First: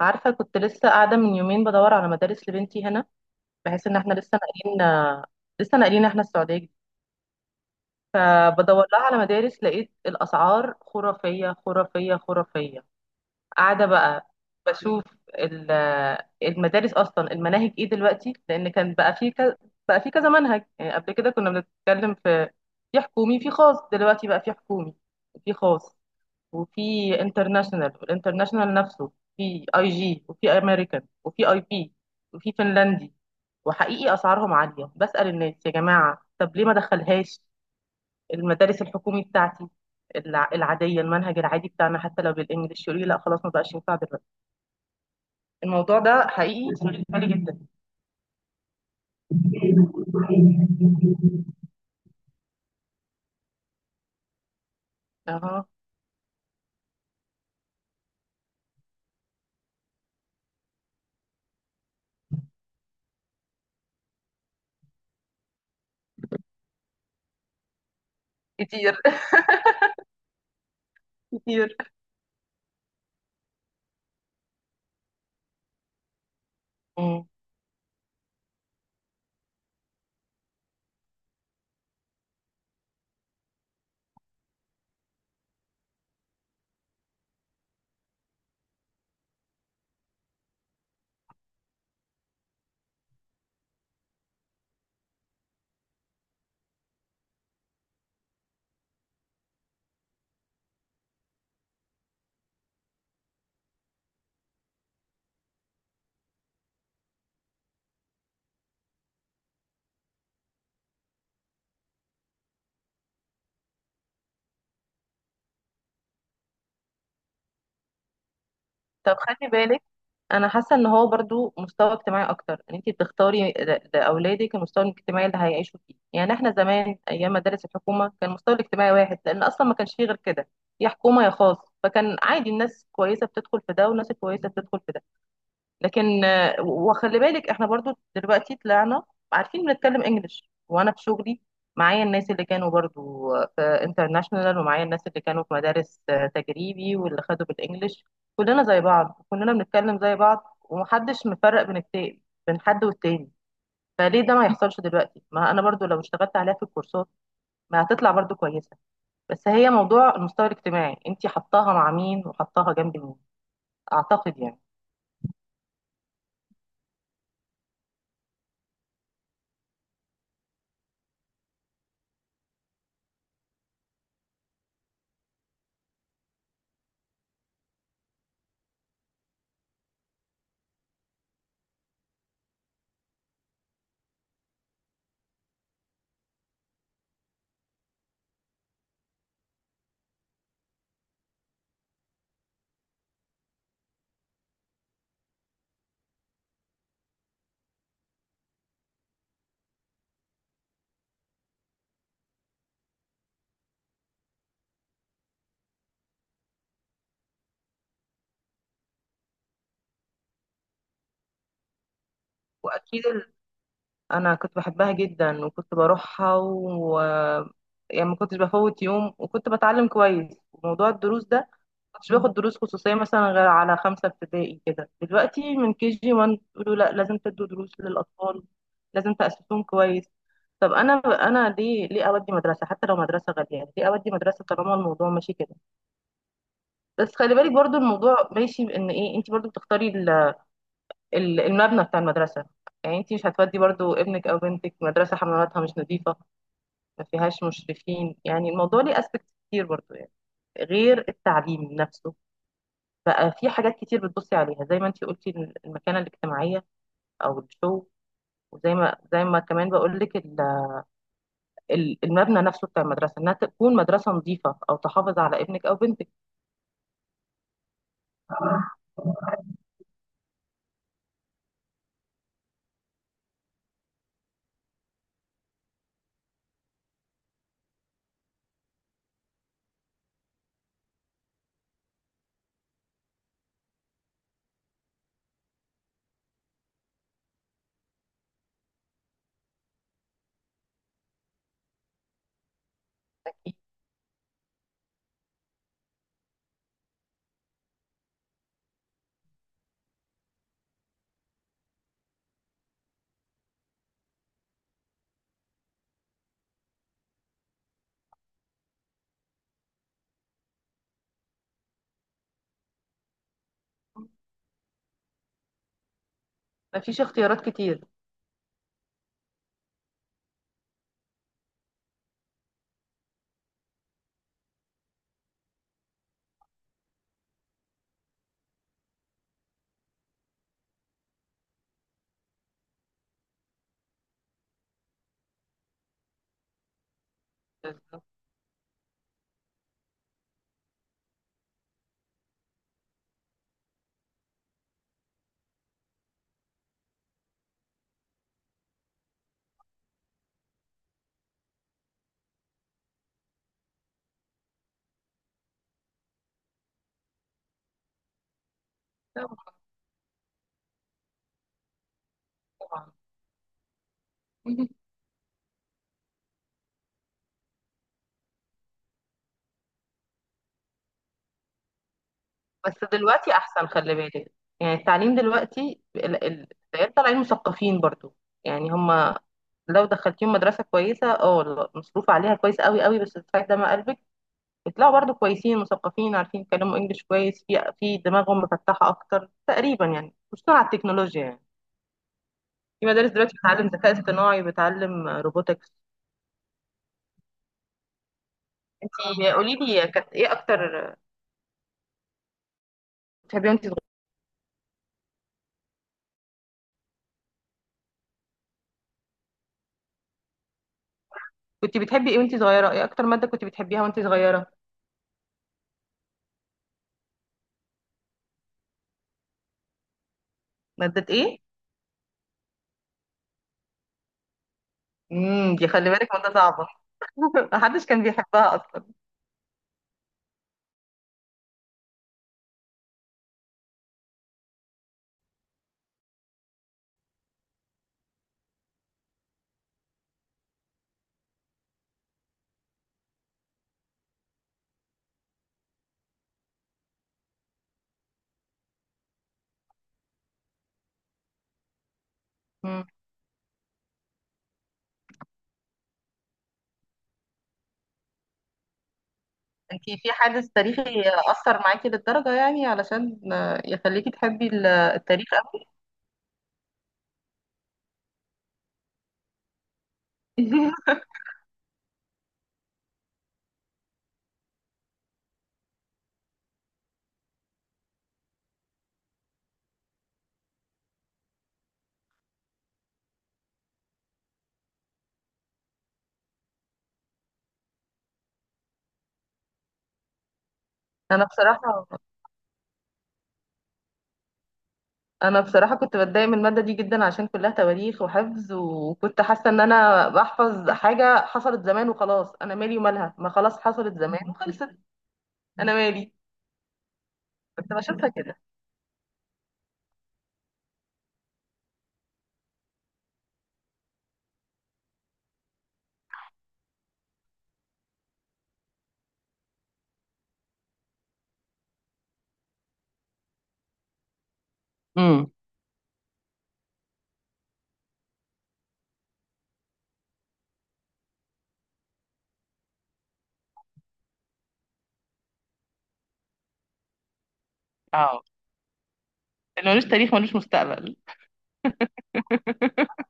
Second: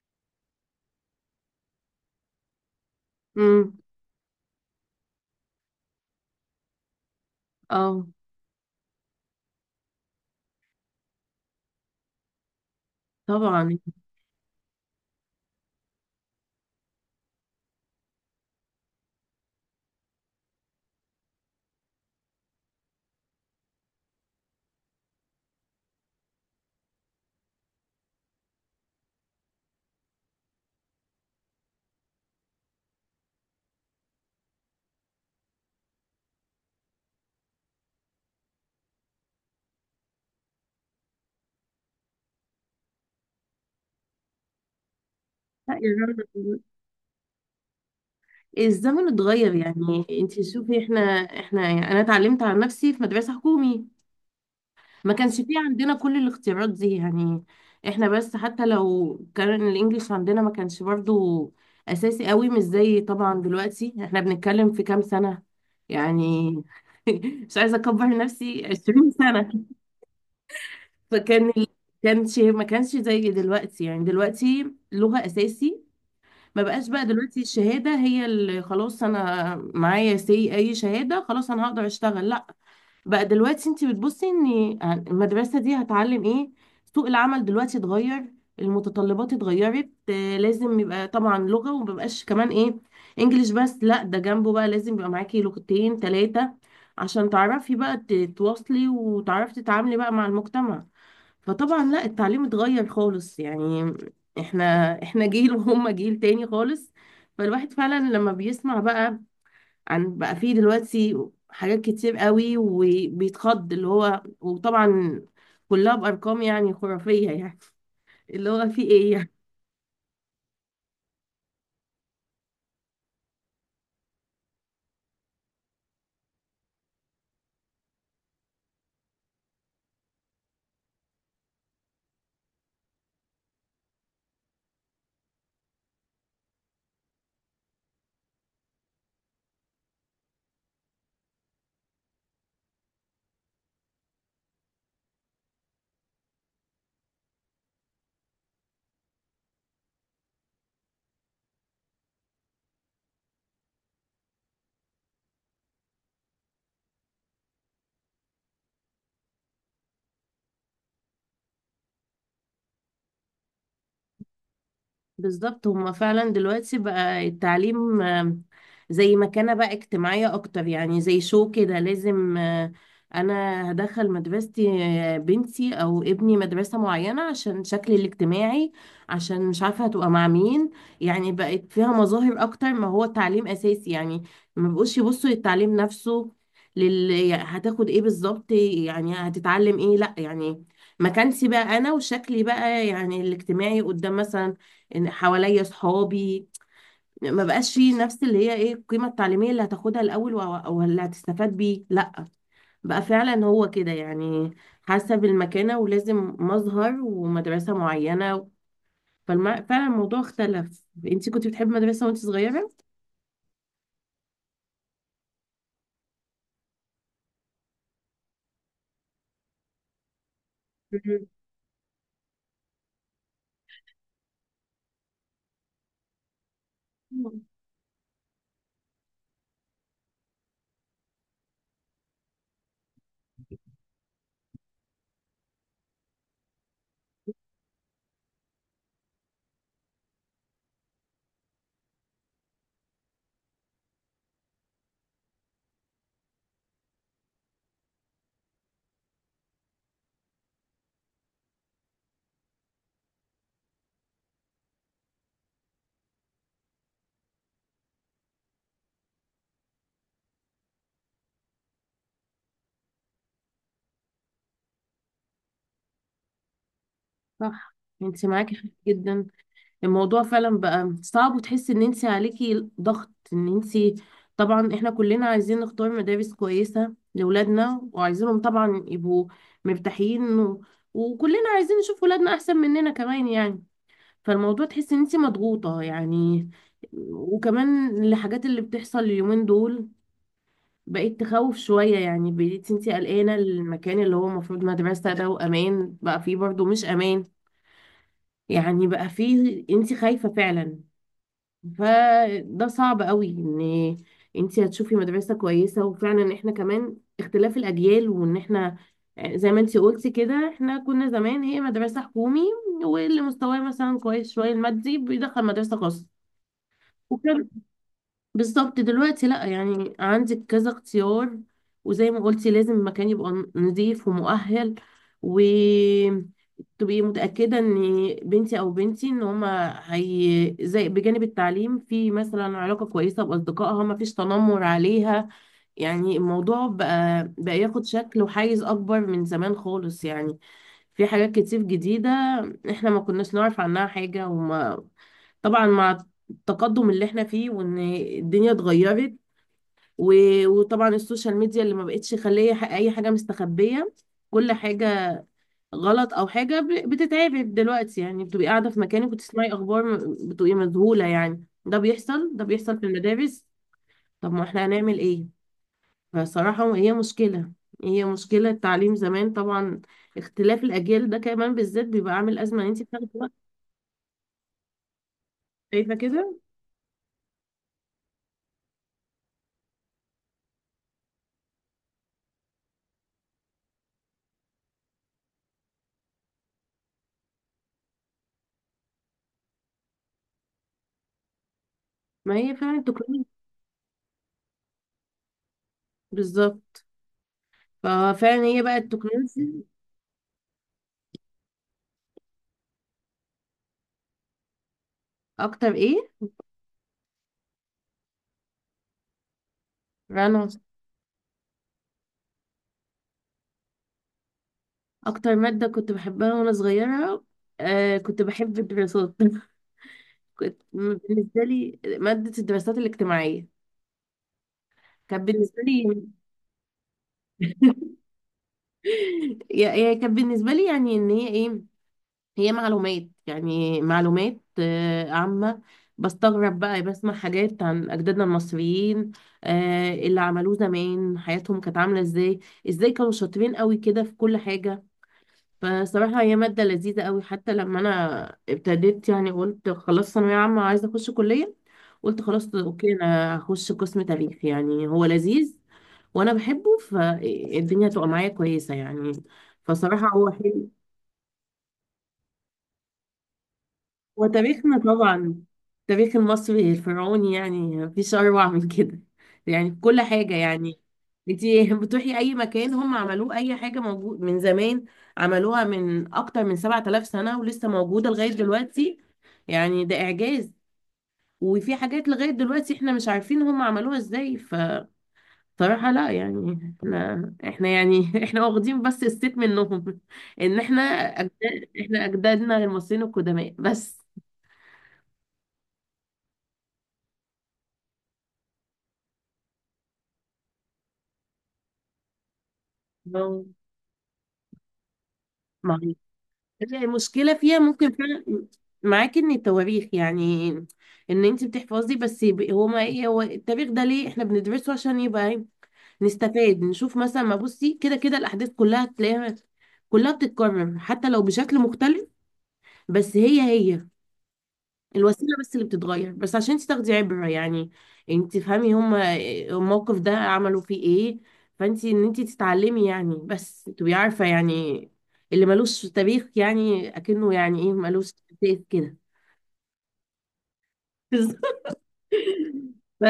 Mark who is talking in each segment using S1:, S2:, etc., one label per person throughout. S1: عارفة كنت لسه قاعدة من يومين بدور على مدارس لبنتي هنا،
S2: امم
S1: بحيث ان احنا لسه ناقلين. احنا السعودية جديد.
S2: اه،
S1: فبدور لها على مدارس، لقيت الأسعار خرافية خرافية خرافية.
S2: طبعا
S1: قاعدة بقى بشوف ال- المدارس أصلا المناهج ايه دلوقتي، لأن كان بقى في كذا. بقى في كذا منهج، يعني قبل كده كنا بنتكلم في في حكومي في خاص، دلوقتي بقى في حكومي، في خاص، وفي انترناشونال، والانترناشونال نفسه في اي جي وفي امريكان وفي اي بي وفي فنلندي. وحقيقي اسعارهم عاليه. بسأل الناس، يا جماعه طب ليه ما دخلهاش المدارس الحكومي بتاعتي، العاديه، المنهج العادي بتاعنا حتى لو بالانجلش؟ يقول لي لا خلاص، ما بقاش ينفع دلوقتي.
S2: لا يا
S1: الموضوع ده
S2: رنا،
S1: حقيقي شغل بالي جدا.
S2: الزمن اتغير. يعني انت شوفي احنا يعني انا اتعلمت على نفسي في مدرسة حكومي. ما كانش فيه
S1: اها.
S2: عندنا كل الاختيارات دي يعني. احنا بس حتى لو كان الانجليش عندنا ما كانش برضو اساسي قوي، مش زي طبعا دلوقتي. احنا بنتكلم في كام سنة يعني، مش عايزة اكبر نفسي،
S1: كتير.
S2: 20 سنة. فكان ال-
S1: كتير.
S2: ما كانش زي دلوقتي. يعني دلوقتي لغة اساسي، ما بقاش. بقى
S1: مم.
S2: دلوقتي الشهادة هي اللي خلاص انا معايا سي اي شهادة، خلاص انا هقدر اشتغل؟ لا. بقى دلوقتي انت بتبصي ان يعني المدرسة دي هتعلم ايه. سوق العمل دلوقتي اتغير، المتطلبات اتغيرت. لازم يبقى طبعا لغة، ومبقاش كمان ايه، انجليش بس، لا، ده جنبه بقى لازم يبقى معاكي لغتين ثلاثة عشان تعرفي بقى تتواصلي وتعرفي تتعاملي بقى مع المجتمع. فطبعا لا، التعليم اتغير خالص يعني. احنا احنا جيل، وهم جيل تاني خالص. فالواحد فعلا لما بيسمع بقى عن بقى فيه دلوقتي حاجات كتير قوي، وبيتخض اللي هو وطبعا كلها بأرقام يعني خرافية يعني، اللي هو فيه
S1: طب
S2: ايه
S1: خلي بالك، انا حاسه ان هو برضو مستوى اجتماعي اكتر، ان انت بتختاري لاولادك المستوى الاجتماعي اللي هيعيشوا فيه. يعني احنا زمان ايام مدارس الحكومه كان المستوى الاجتماعي واحد، لان اصلا ما كانش فيه غير كده، يا حكومه يا خاص. فكان عادي، الناس كويسه بتدخل في ده والناس الكويسه بتدخل في ده. لكن آه، وخلي بالك احنا برضو دلوقتي طلعنا عارفين بنتكلم انجلش، وانا في شغلي معايا الناس اللي كانوا برضو آه، في انترناشونال، ومعايا الناس اللي كانوا في مدارس آه، تجريبي، واللي خدوا بالانجلش. كلنا زي بعض، كلنا بنتكلم زي بعض، ومحدش مفرق بين التاني، بين حد والتاني. فليه ده ما يحصلش دلوقتي؟ ما انا برضو لو اشتغلت عليها في الكورسات ما هتطلع برضو كويسة. بس هي موضوع المستوى الاجتماعي، انتي حطاها مع مين وحطاها جنب مين، اعتقد يعني.
S2: بالظبط. هما فعلا دلوقتي بقى التعليم، زي مكانة بقى اجتماعية أكتر. يعني زي شو كده، لازم أنا هدخل مدرستي، بنتي أو ابني مدرسة معينة عشان شكلي الاجتماعي، عشان مش عارفة هتبقى مع مين. يعني بقت فيها مظاهر أكتر ما هو تعليم أساسي يعني. ما بقوش يبصوا للتعليم نفسه، يعني هتاخد ايه بالظبط، يعني هتتعلم ايه. لا، يعني مكانتي بقى أنا وشكلي بقى يعني الاجتماعي قدام مثلا ان حواليا صحابي. ما بقاش فيه نفس اللي هي ايه القيمة التعليمية اللي هتاخدها الاول، او اللي هتستفاد بيه. لا، بقى فعلا هو كده يعني، حسب المكانة، ولازم مظهر ومدرسة معينة. فعلا الموضوع اختلف. انت كنت بتحبي مدرسة وانت صغيرة؟
S1: واكيد، انا كنت بحبها جدا وكنت بروحها و يعني ما كنتش بفوت يوم، وكنت بتعلم كويس. وموضوع الدروس ده، ما كنتش باخد دروس خصوصية مثلا غير على خمسة ابتدائي كده. دلوقتي من كي جي 1 يقولوا لا لازم
S2: مم.
S1: تدوا دروس للأطفال، لازم تأسسهم كويس. طب انا، ليه اودي مدرسه؟ حتى لو مدرسه غاليه، يعني ليه اودي مدرسه طالما الموضوع ماشي كده؟ بس خلي بالك برضو، الموضوع ماشي بان ايه، انت برضو بتختاري المبنى بتاع المدرسه. يعني انت مش هتودي برضو ابنك او بنتك مدرسه حملاتها مش نظيفه، ما فيهاش مشرفين. يعني الموضوع ليه اسبكت كتير برضو، يعني غير التعليم نفسه. بقى في حاجات كتير بتبصي عليها، زي ما انتي قلتي، المكانة الاجتماعية او الشو. وزي ما كمان بقول لك، المبنى نفسه بتاع المدرسة، انها تكون مدرسة نظيفة او تحافظ على ابنك او بنتك.
S2: صح، انت معاكي حق جدا. الموضوع فعلا بقى صعب، وتحس ان انت عليكي ضغط ان انت طبعا احنا كلنا عايزين نختار مدارس كويسة لأولادنا، وعايزينهم طبعا يبقوا مرتاحين و... وكلنا عايزين نشوف ولادنا احسن مننا كمان يعني. فالموضوع تحس ان انت مضغوطة يعني. وكمان الحاجات اللي بتحصل اليومين دول بقيت تخوف شوية يعني. بقيت انت قلقانة المكان اللي هو المفروض مدرسة ده وأمان، بقى فيه برضه مش أمان يعني. بقى فيه انت خايفة فعلا. فده صعب قوي ان انت هتشوفي مدرسة كويسة. وفعلا احنا كمان اختلاف الاجيال، وان احنا زي ما انت قلتي كده احنا كنا زمان هي مدرسة حكومي، واللي مستواه مثلا كويس شوية المادي بيدخل مدرسة خاصة.
S1: ما فيش
S2: وكان
S1: اختيارات كتير.
S2: بالظبط دلوقتي لا، يعني عندك كذا اختيار، وزي ما قلتي لازم المكان يبقى نظيف ومؤهل، وتبقي متأكدة ان بنتي او بنتي ان هما هي زي بجانب التعليم، في مثلا علاقة كويسة بأصدقائها، ما فيش تنمر عليها. يعني الموضوع بقى ياخد
S1: بالظبط.
S2: شكل وحيز أكبر من زمان خالص يعني. في حاجات كتير جديدة احنا ما كناش نعرف عنها حاجة. وما طبعا مع التقدم اللي احنا فيه، وان الدنيا اتغيرت، وطبعا السوشيال ميديا اللي ما بقتش خليه اي حاجة مستخبية. كل حاجة غلط او حاجة بتتعبك دلوقتي، يعني بتبقي قاعدة في مكانك وتسمعي اخبار بتبقي مذهولة يعني. ده بيحصل في
S1: طبعا.
S2: المدارس. طب ما احنا هنعمل ايه. فصراحة هي مشكلة، التعليم زمان طبعا، اختلاف الأجيال ده كمان بالذات بيبقى عامل أزمة إن انتي
S1: بس
S2: بتاخدي وقت.
S1: دلوقتي احسن، خلي بالك، يعني التعليم دلوقتي
S2: شايفة كده؟
S1: العيال طالعين مثقفين برضو. يعني هم لو دخلتيهم مدرسه كويسه، اه مصروف عليها كويس قوي قوي، بس بتاعت دم قلبك. بيطلعوا برضو كويسين، مثقفين، عارفين يتكلموا انجليش كويس، في في دماغهم مفتحه اكتر تقريبا، يعني خصوصا على التكنولوجيا. يعني
S2: ما هي فعلا
S1: في مدارس
S2: التكنولوجيا.
S1: دلوقتي بتعلم ذكاء اصطناعي، بتعلم روبوتكس.
S2: بالظبط، ففعلا هي بقى
S1: انتي
S2: التكنولوجيا.
S1: قولي لي، كانت ايه اكتر بتحبيها وانت صغيره؟
S2: أكتر إيه رنا؟
S1: كنت بتحبي ايه وانت صغيره؟ ايه اكتر ماده كنت بتحبيها وانت صغيره؟
S2: أكتر مادة كنت بحبها وأنا صغيرة، آه، كنت بحب الدراسات. كنت
S1: ماده ايه؟
S2: بالنسبة لي مادة الدراسات الاجتماعية كانت
S1: امم،
S2: بالنسبة
S1: دي خلي
S2: لي
S1: بالك مادة صعبة. محدش كان بيحبها أصلا.
S2: هي كانت بالنسبة لي يعني إن هي إيه، هي معلومات يعني معلومات عامة. بستغرب بقى بسمع حاجات عن أجدادنا المصريين، اللي عملوه زمان، حياتهم كانت عاملة ازاي، ازاي كانوا شاطرين قوي كده في كل حاجة. فصراحة هي مادة لذيذة قوي. حتى لما أنا ابتديت يعني قلت خلاص ثانوية عامة عايزة أخش كلية، قلت خلاص
S1: امم.
S2: أوكي أنا هخش قسم تاريخ، يعني هو لذيذ وأنا بحبه فالدنيا تبقى معايا كويسة يعني.
S1: انتي
S2: فصراحة
S1: في
S2: هو
S1: حادث
S2: حلو.
S1: تاريخي أثر معاكي للدرجة، يعني علشان آه، يخليكي تحبي
S2: وتاريخنا
S1: التاريخ
S2: طبعا
S1: أوي؟
S2: التاريخ المصري الفرعوني يعني، مفيش أروع من كده، يعني في كل حاجة يعني. انتي بتروحي أي مكان هم عملوه، أي حاجة موجود من زمان، عملوها من أكتر من 7 آلاف سنة ولسه موجودة لغاية دلوقتي. يعني ده إعجاز. وفي حاجات لغاية دلوقتي احنا مش عارفين هم عملوها ازاي. فصراحة لا يعني، احنا يعني احنا واخدين بس الست منهم، ان احنا
S1: أنا
S2: أجداد،
S1: بصراحة،
S2: احنا أجدادنا المصريين القدماء بس.
S1: أنا بصراحة كنت بتضايق من المادة دي جدا، عشان كلها تواريخ وحفظ. وكنت حاسة إن أنا بحفظ حاجة حصلت زمان وخلاص، أنا مالي ومالها؟ ما خلاص حصلت زمان وخلصت، أنا
S2: ما
S1: مالي؟
S2: هي المشكلة فيها
S1: كنت
S2: ممكن
S1: بشوفها كده.
S2: فعلا معاكي ان التواريخ يعني ان انت بتحفظي بس. يبقى هو ما ايه، هو التاريخ ده ليه احنا بندرسه، عشان يبقى ايه، نستفاد، نشوف مثلا ما بصي كده، كده الاحداث كلها تلاقيها كلها بتتكرر حتى لو بشكل مختلف، بس هي الوسيله
S1: امم.
S2: بس اللي بتتغير، بس عشان انت تاخدي عبره يعني. يعني انت تفهمي هما الموقف ده عملوا فيه ايه، فانت ان انت تتعلمي يعني بس تبقي عارفه يعني. اللي ملوش تاريخ يعني اكنه يعني ايه، ملوش
S1: اه.
S2: تاريخ كده.
S1: اللي ملوش تاريخ ملوش مستقبل.
S2: ف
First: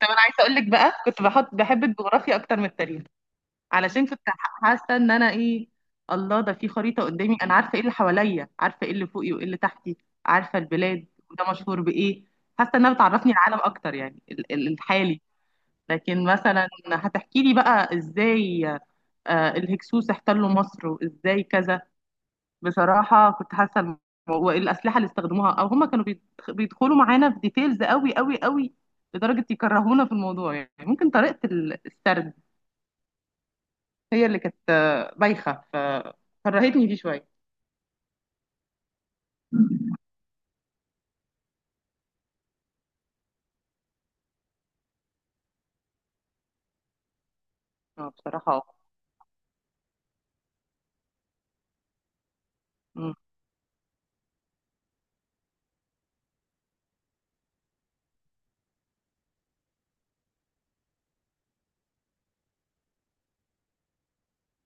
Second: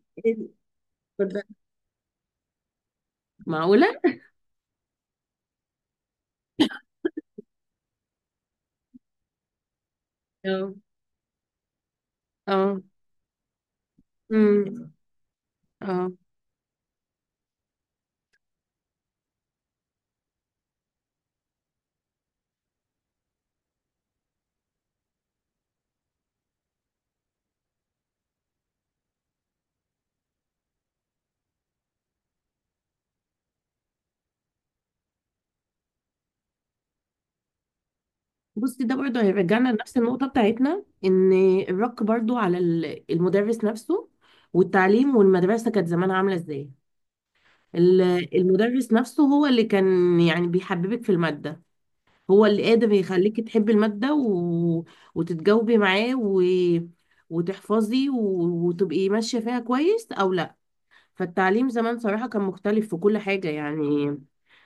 S1: طب أنا عايزة
S2: اتفضلي.
S1: أقول لك بقى، كنت بحط، بحب الجغرافيا أكتر من التاريخ،
S2: معقوله؟
S1: علشان كنت حاسه ان انا ايه، الله ده في خريطه قدامي، انا عارفه ايه اللي حواليا، عارفه ايه اللي فوقي وايه اللي تحتي، عارفه
S2: اه،
S1: البلاد وده مشهور بايه. حاسه
S2: اه،
S1: انها بتعرفني العالم اكتر، يعني
S2: امم
S1: الحالي.
S2: اه،
S1: لكن مثلا هتحكي لي بقى ازاي آه، الهكسوس احتلوا مصر وازاي كذا. بصراحه كنت حاسه والاسلحه اللي استخدموها، او هم كانوا بيدخلوا معانا في ديتيلز قوي قوي قوي لدرجه يكرهونا في الموضوع. يعني ممكن طريقه السرد هي اللي كانت آه، بايخة، فكرهتني فيه شوية.
S2: بصي ده برضه هيرجعنا لنفس النقطه بتاعتنا، ان الرق برضه على المدرس نفسه، والتعليم والمدرسه كانت زمان عامله ازاي.
S1: اه بصراحة اه.
S2: المدرس نفسه هو اللي كان يعني بيحببك في المادة، هو اللي قادر
S1: مم.
S2: يخليكي تحبي المادة و... وتتجاوبي معاه و... وتحفظي و... وتبقي ماشية فيها كويس أو لا. فالتعليم زمان صراحة كان مختلف في كل حاجة يعني.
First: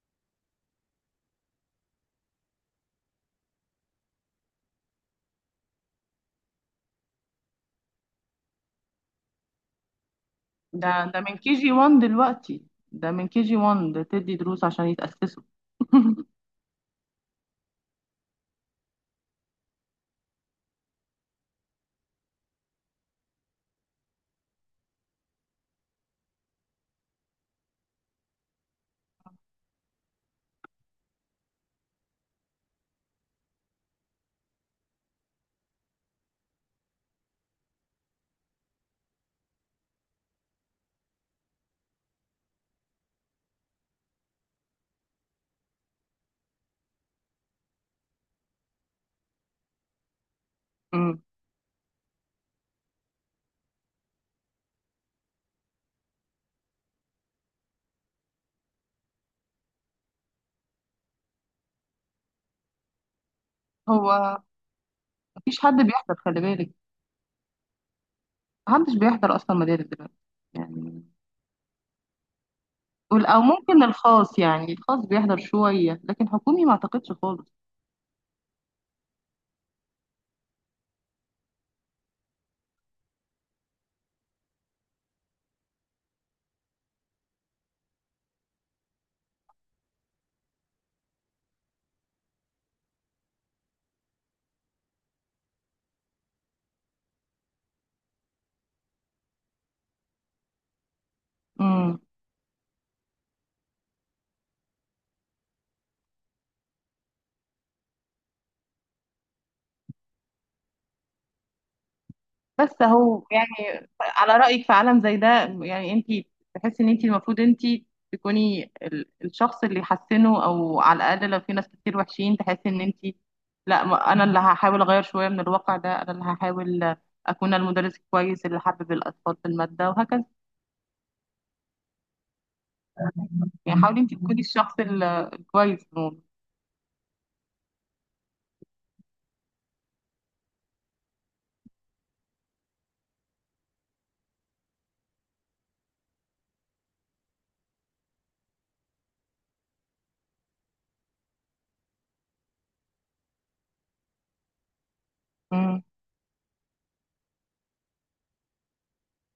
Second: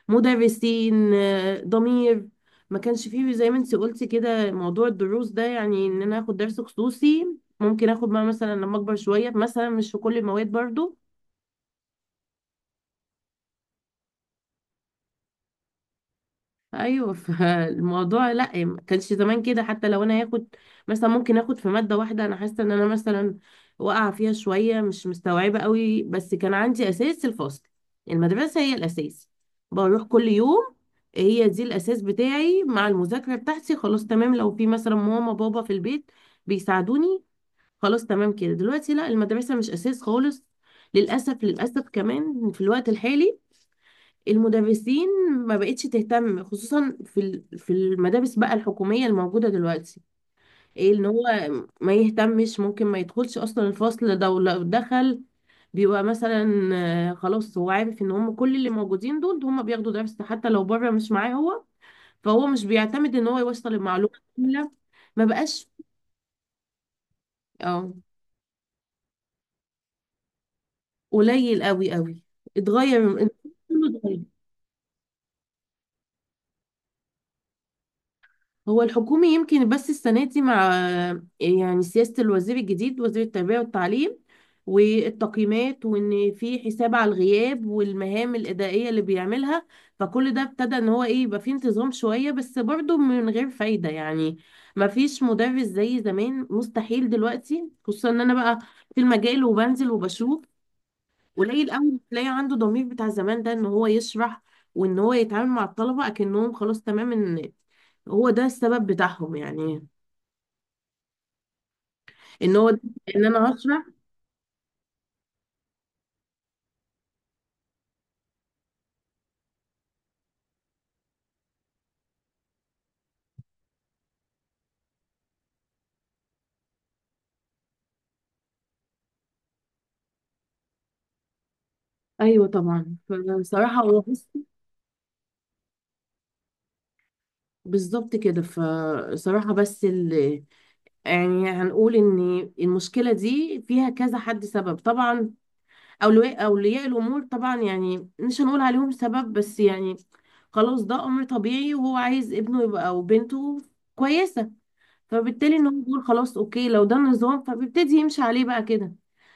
S2: مدرسين ضمير، ما كانش فيه زي ما انت قلتي كده موضوع الدروس ده، يعني ان انا اخد درس خصوصي ممكن اخد بقى مثلا لما اكبر شوية، مثلا مش في كل المواد
S1: ده
S2: برضو.
S1: ده من كي جي 1 دلوقتي. ده من كي جي 1، ده تدي دروس عشان يتأسسوا.
S2: ايوه، فالموضوع لا، ما كانش زمان كده. حتى لو انا هاخد مثلا، ممكن اخد في ماده واحده انا حاسه ان انا مثلا واقعه فيها شويه، مش مستوعبه قوي، بس كان عندي اساس، الفصل، المدرسه هي الاساس، بروح كل يوم، هي دي الاساس بتاعي مع المذاكره بتاعتي، خلاص تمام. لو في مثلا ماما بابا في البيت بيساعدوني، خلاص تمام كده. دلوقتي لا، المدرسه مش اساس خالص. للاسف، للاسف كمان في الوقت الحالي المدرسين ما بقتش تهتم، خصوصا في في المدارس بقى الحكومية الموجودة دلوقتي. ايه ان
S1: مم.
S2: هو ما يهتمش، ممكن ما يدخلش اصلا الفصل ده، ولو دخل بيبقى مثلا خلاص هو عارف ان هم كل اللي موجودين دول هم بياخدوا درس حتى لو بره مش معاه هو. فهو مش بيعتمد ان هو يوصل المعلومة
S1: هو
S2: كاملة. ما
S1: مفيش
S2: بقاش.
S1: حد بيحضر، خلي بالك.
S2: اه،
S1: محدش بيحضر أصلا مدارس دلوقتي، يعني.
S2: قليل قوي قوي، اتغير،
S1: أو ممكن
S2: كله اتغير.
S1: الخاص، يعني الخاص بيحضر شوية، لكن حكومي ما أعتقدش خالص.
S2: هو الحكومي يمكن بس السنة دي مع يعني سياسة الوزير الجديد، وزير التربية والتعليم، والتقييمات، وان في حساب على الغياب والمهام الإدارية اللي بيعملها، فكل ده ابتدى ان هو ايه، يبقى فيه انتظام شوية، بس برضه من غير فايدة يعني. ما فيش مدرس زي زمان مستحيل دلوقتي. خصوصا ان انا بقى في المجال وبنزل وبشوف، قليل قوي
S1: مم.
S2: اللي تلاقي عنده ضمير بتاع زمان ده، ان هو يشرح، وان هو يتعامل مع الطلبة اكنهم خلاص تمام ان هو ده السبب بتاعهم يعني، ان هو
S1: بس
S2: ان
S1: هو
S2: انا
S1: يعني،
S2: هشرح.
S1: على رأيك في عالم زي ده، يعني انت تحسي ان انت المفروض انت تكوني الشخص اللي يحسنه، او على الاقل لو في ناس كتير وحشين تحسي ان انت، لا انا اللي هحاول اغير شوية من الواقع ده، انا اللي هحاول اكون المدرس الكويس اللي حبب الاطفال في المادة وهكذا.
S2: ايوه طبعا، فصراحة
S1: يعني
S2: هو
S1: حاولي انت
S2: بس
S1: تكوني الشخص الكويس في الموضوع.
S2: بالظبط كده. فصراحة بس ال... يعني هنقول ان المشكلة دي فيها كذا حد سبب طبعا. اولياء الامور طبعا يعني مش هنقول عليهم سبب، بس يعني خلاص ده امر طبيعي، وهو عايز ابنه يبقى او بنته كويسة، فبالتالي ان هو
S1: امم.
S2: بيقول خلاص اوكي لو ده النظام، فبيبتدي يمشي عليه بقى كده.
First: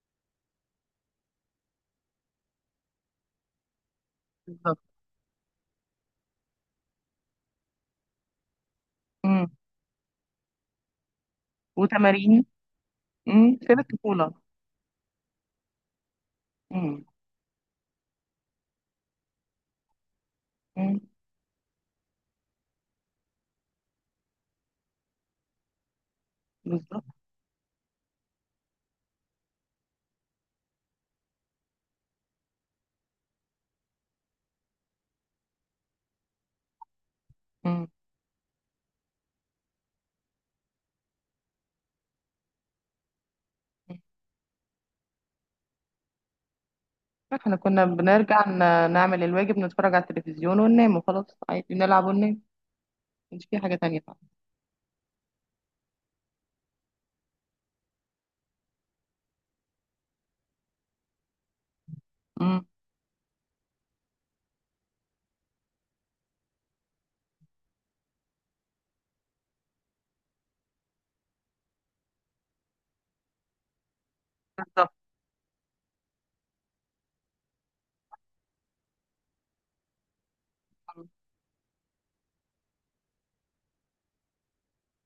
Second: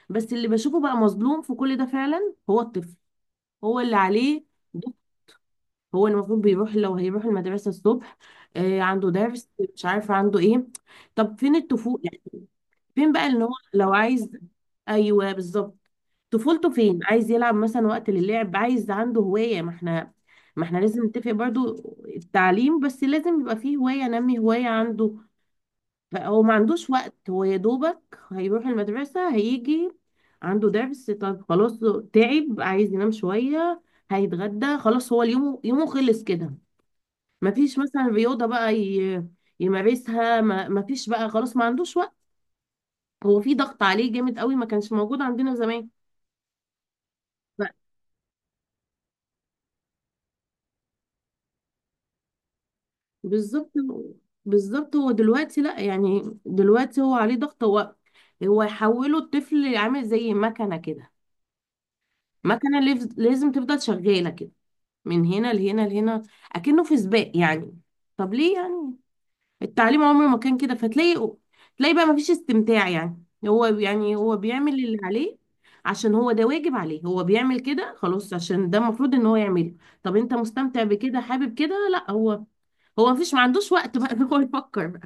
S2: بس اللي بشوفه بقى مظلوم في كل ده فعلا هو الطفل، هو اللي عليه
S1: بالظبط.
S2: ضغط. هو المفروض بيروح، لو هيروح المدرسة الصبح، آه عنده
S1: امم.
S2: درس، مش عارفة عنده ايه. طب فين الطفولة يعني،
S1: وتمارين.
S2: فين بقى ان هو
S1: امم، سيب
S2: لو عايز،
S1: الطفولة.
S2: ايوه بالظبط، طفولته فين،
S1: امم.
S2: عايز يلعب مثلا، وقت للعب، عايز عنده هواية. ما احنا
S1: امم.
S2: لازم نتفق برضو، التعليم بس لازم يبقى فيه هواية، نمي هواية عنده. هو ما عندوش
S1: بالظبط.
S2: وقت. هو يا دوبك هيروح المدرسة هيجي عنده درس، طب خلاص تعب عايز ينام شوية، هيتغدى خلاص، هو اليوم يومه خلص كده. ما فيش
S1: امم.
S2: مثلا رياضة بقى يمارسها، ما فيش بقى خلاص، ما عندوش وقت. هو في ضغط عليه جامد قوي ما كانش موجود عندنا زمان.
S1: احنا
S2: ف-
S1: كنا بنرجع نعمل الواجب، نتفرج على التلفزيون وننام وخلاص، عادي نلعب وننام. مش في
S2: بالظبط،
S1: حاجة تانية فعلا.
S2: بالظبط. هو دلوقتي لا يعني، دلوقتي هو عليه ضغط. هو يحوله الطفل عامل زي مكنة كده،
S1: امم.
S2: مكنة لازم تفضل شغالة كده، من هنا لهنا لهنا، اكنه في سباق يعني. طب ليه يعني، التعليم عمره ما كان كده. فتلاقي بقى ما فيش استمتاع يعني. هو يعني هو بيعمل
S1: بالظبط.
S2: اللي عليه، عشان هو ده واجب عليه، هو بيعمل كده خلاص عشان ده المفروض ان هو يعمله. طب انت مستمتع بكده، حابب كده؟ لا، هو مفيش، ما عندوش وقت بقى ان هو يفكر.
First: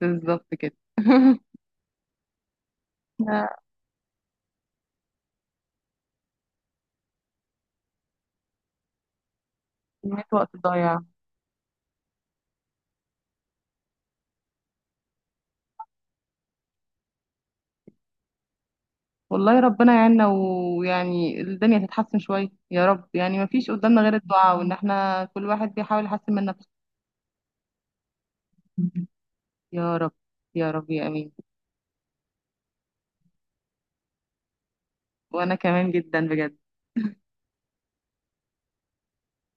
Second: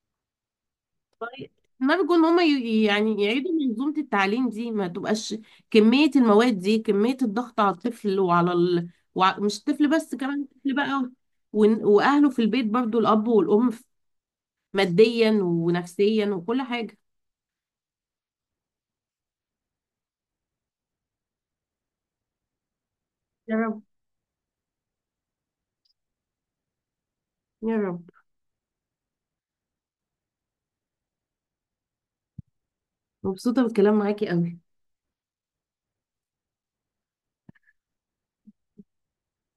S1: بالظبط كده.
S2: طيب، ما بيكون هما يعني
S1: إحنا
S2: يعيدوا منظومة التعليم دي، ما تبقاش كمية المواد دي، كمية الضغط على الطفل، وعلى ال... مش الطفل بس،
S1: كمية
S2: كمان
S1: وقت
S2: الطفل
S1: ضايع.
S2: بقى وأهله في البيت برضو، الأب والأم، ماديا ونفسيا وكل حاجة.
S1: والله ربنا يعيننا، ويعني الدنيا تتحسن شوية يا رب. يعني ما
S2: يا
S1: فيش
S2: رب،
S1: قدامنا غير الدعاء، وإن احنا كل واحد بيحاول يحسن من نفسه.
S2: يا رب.
S1: يا رب. يا رب. يا أمين.
S2: مبسوطة بالكلام معاكي قوي.
S1: وأنا كمان جدا بجد.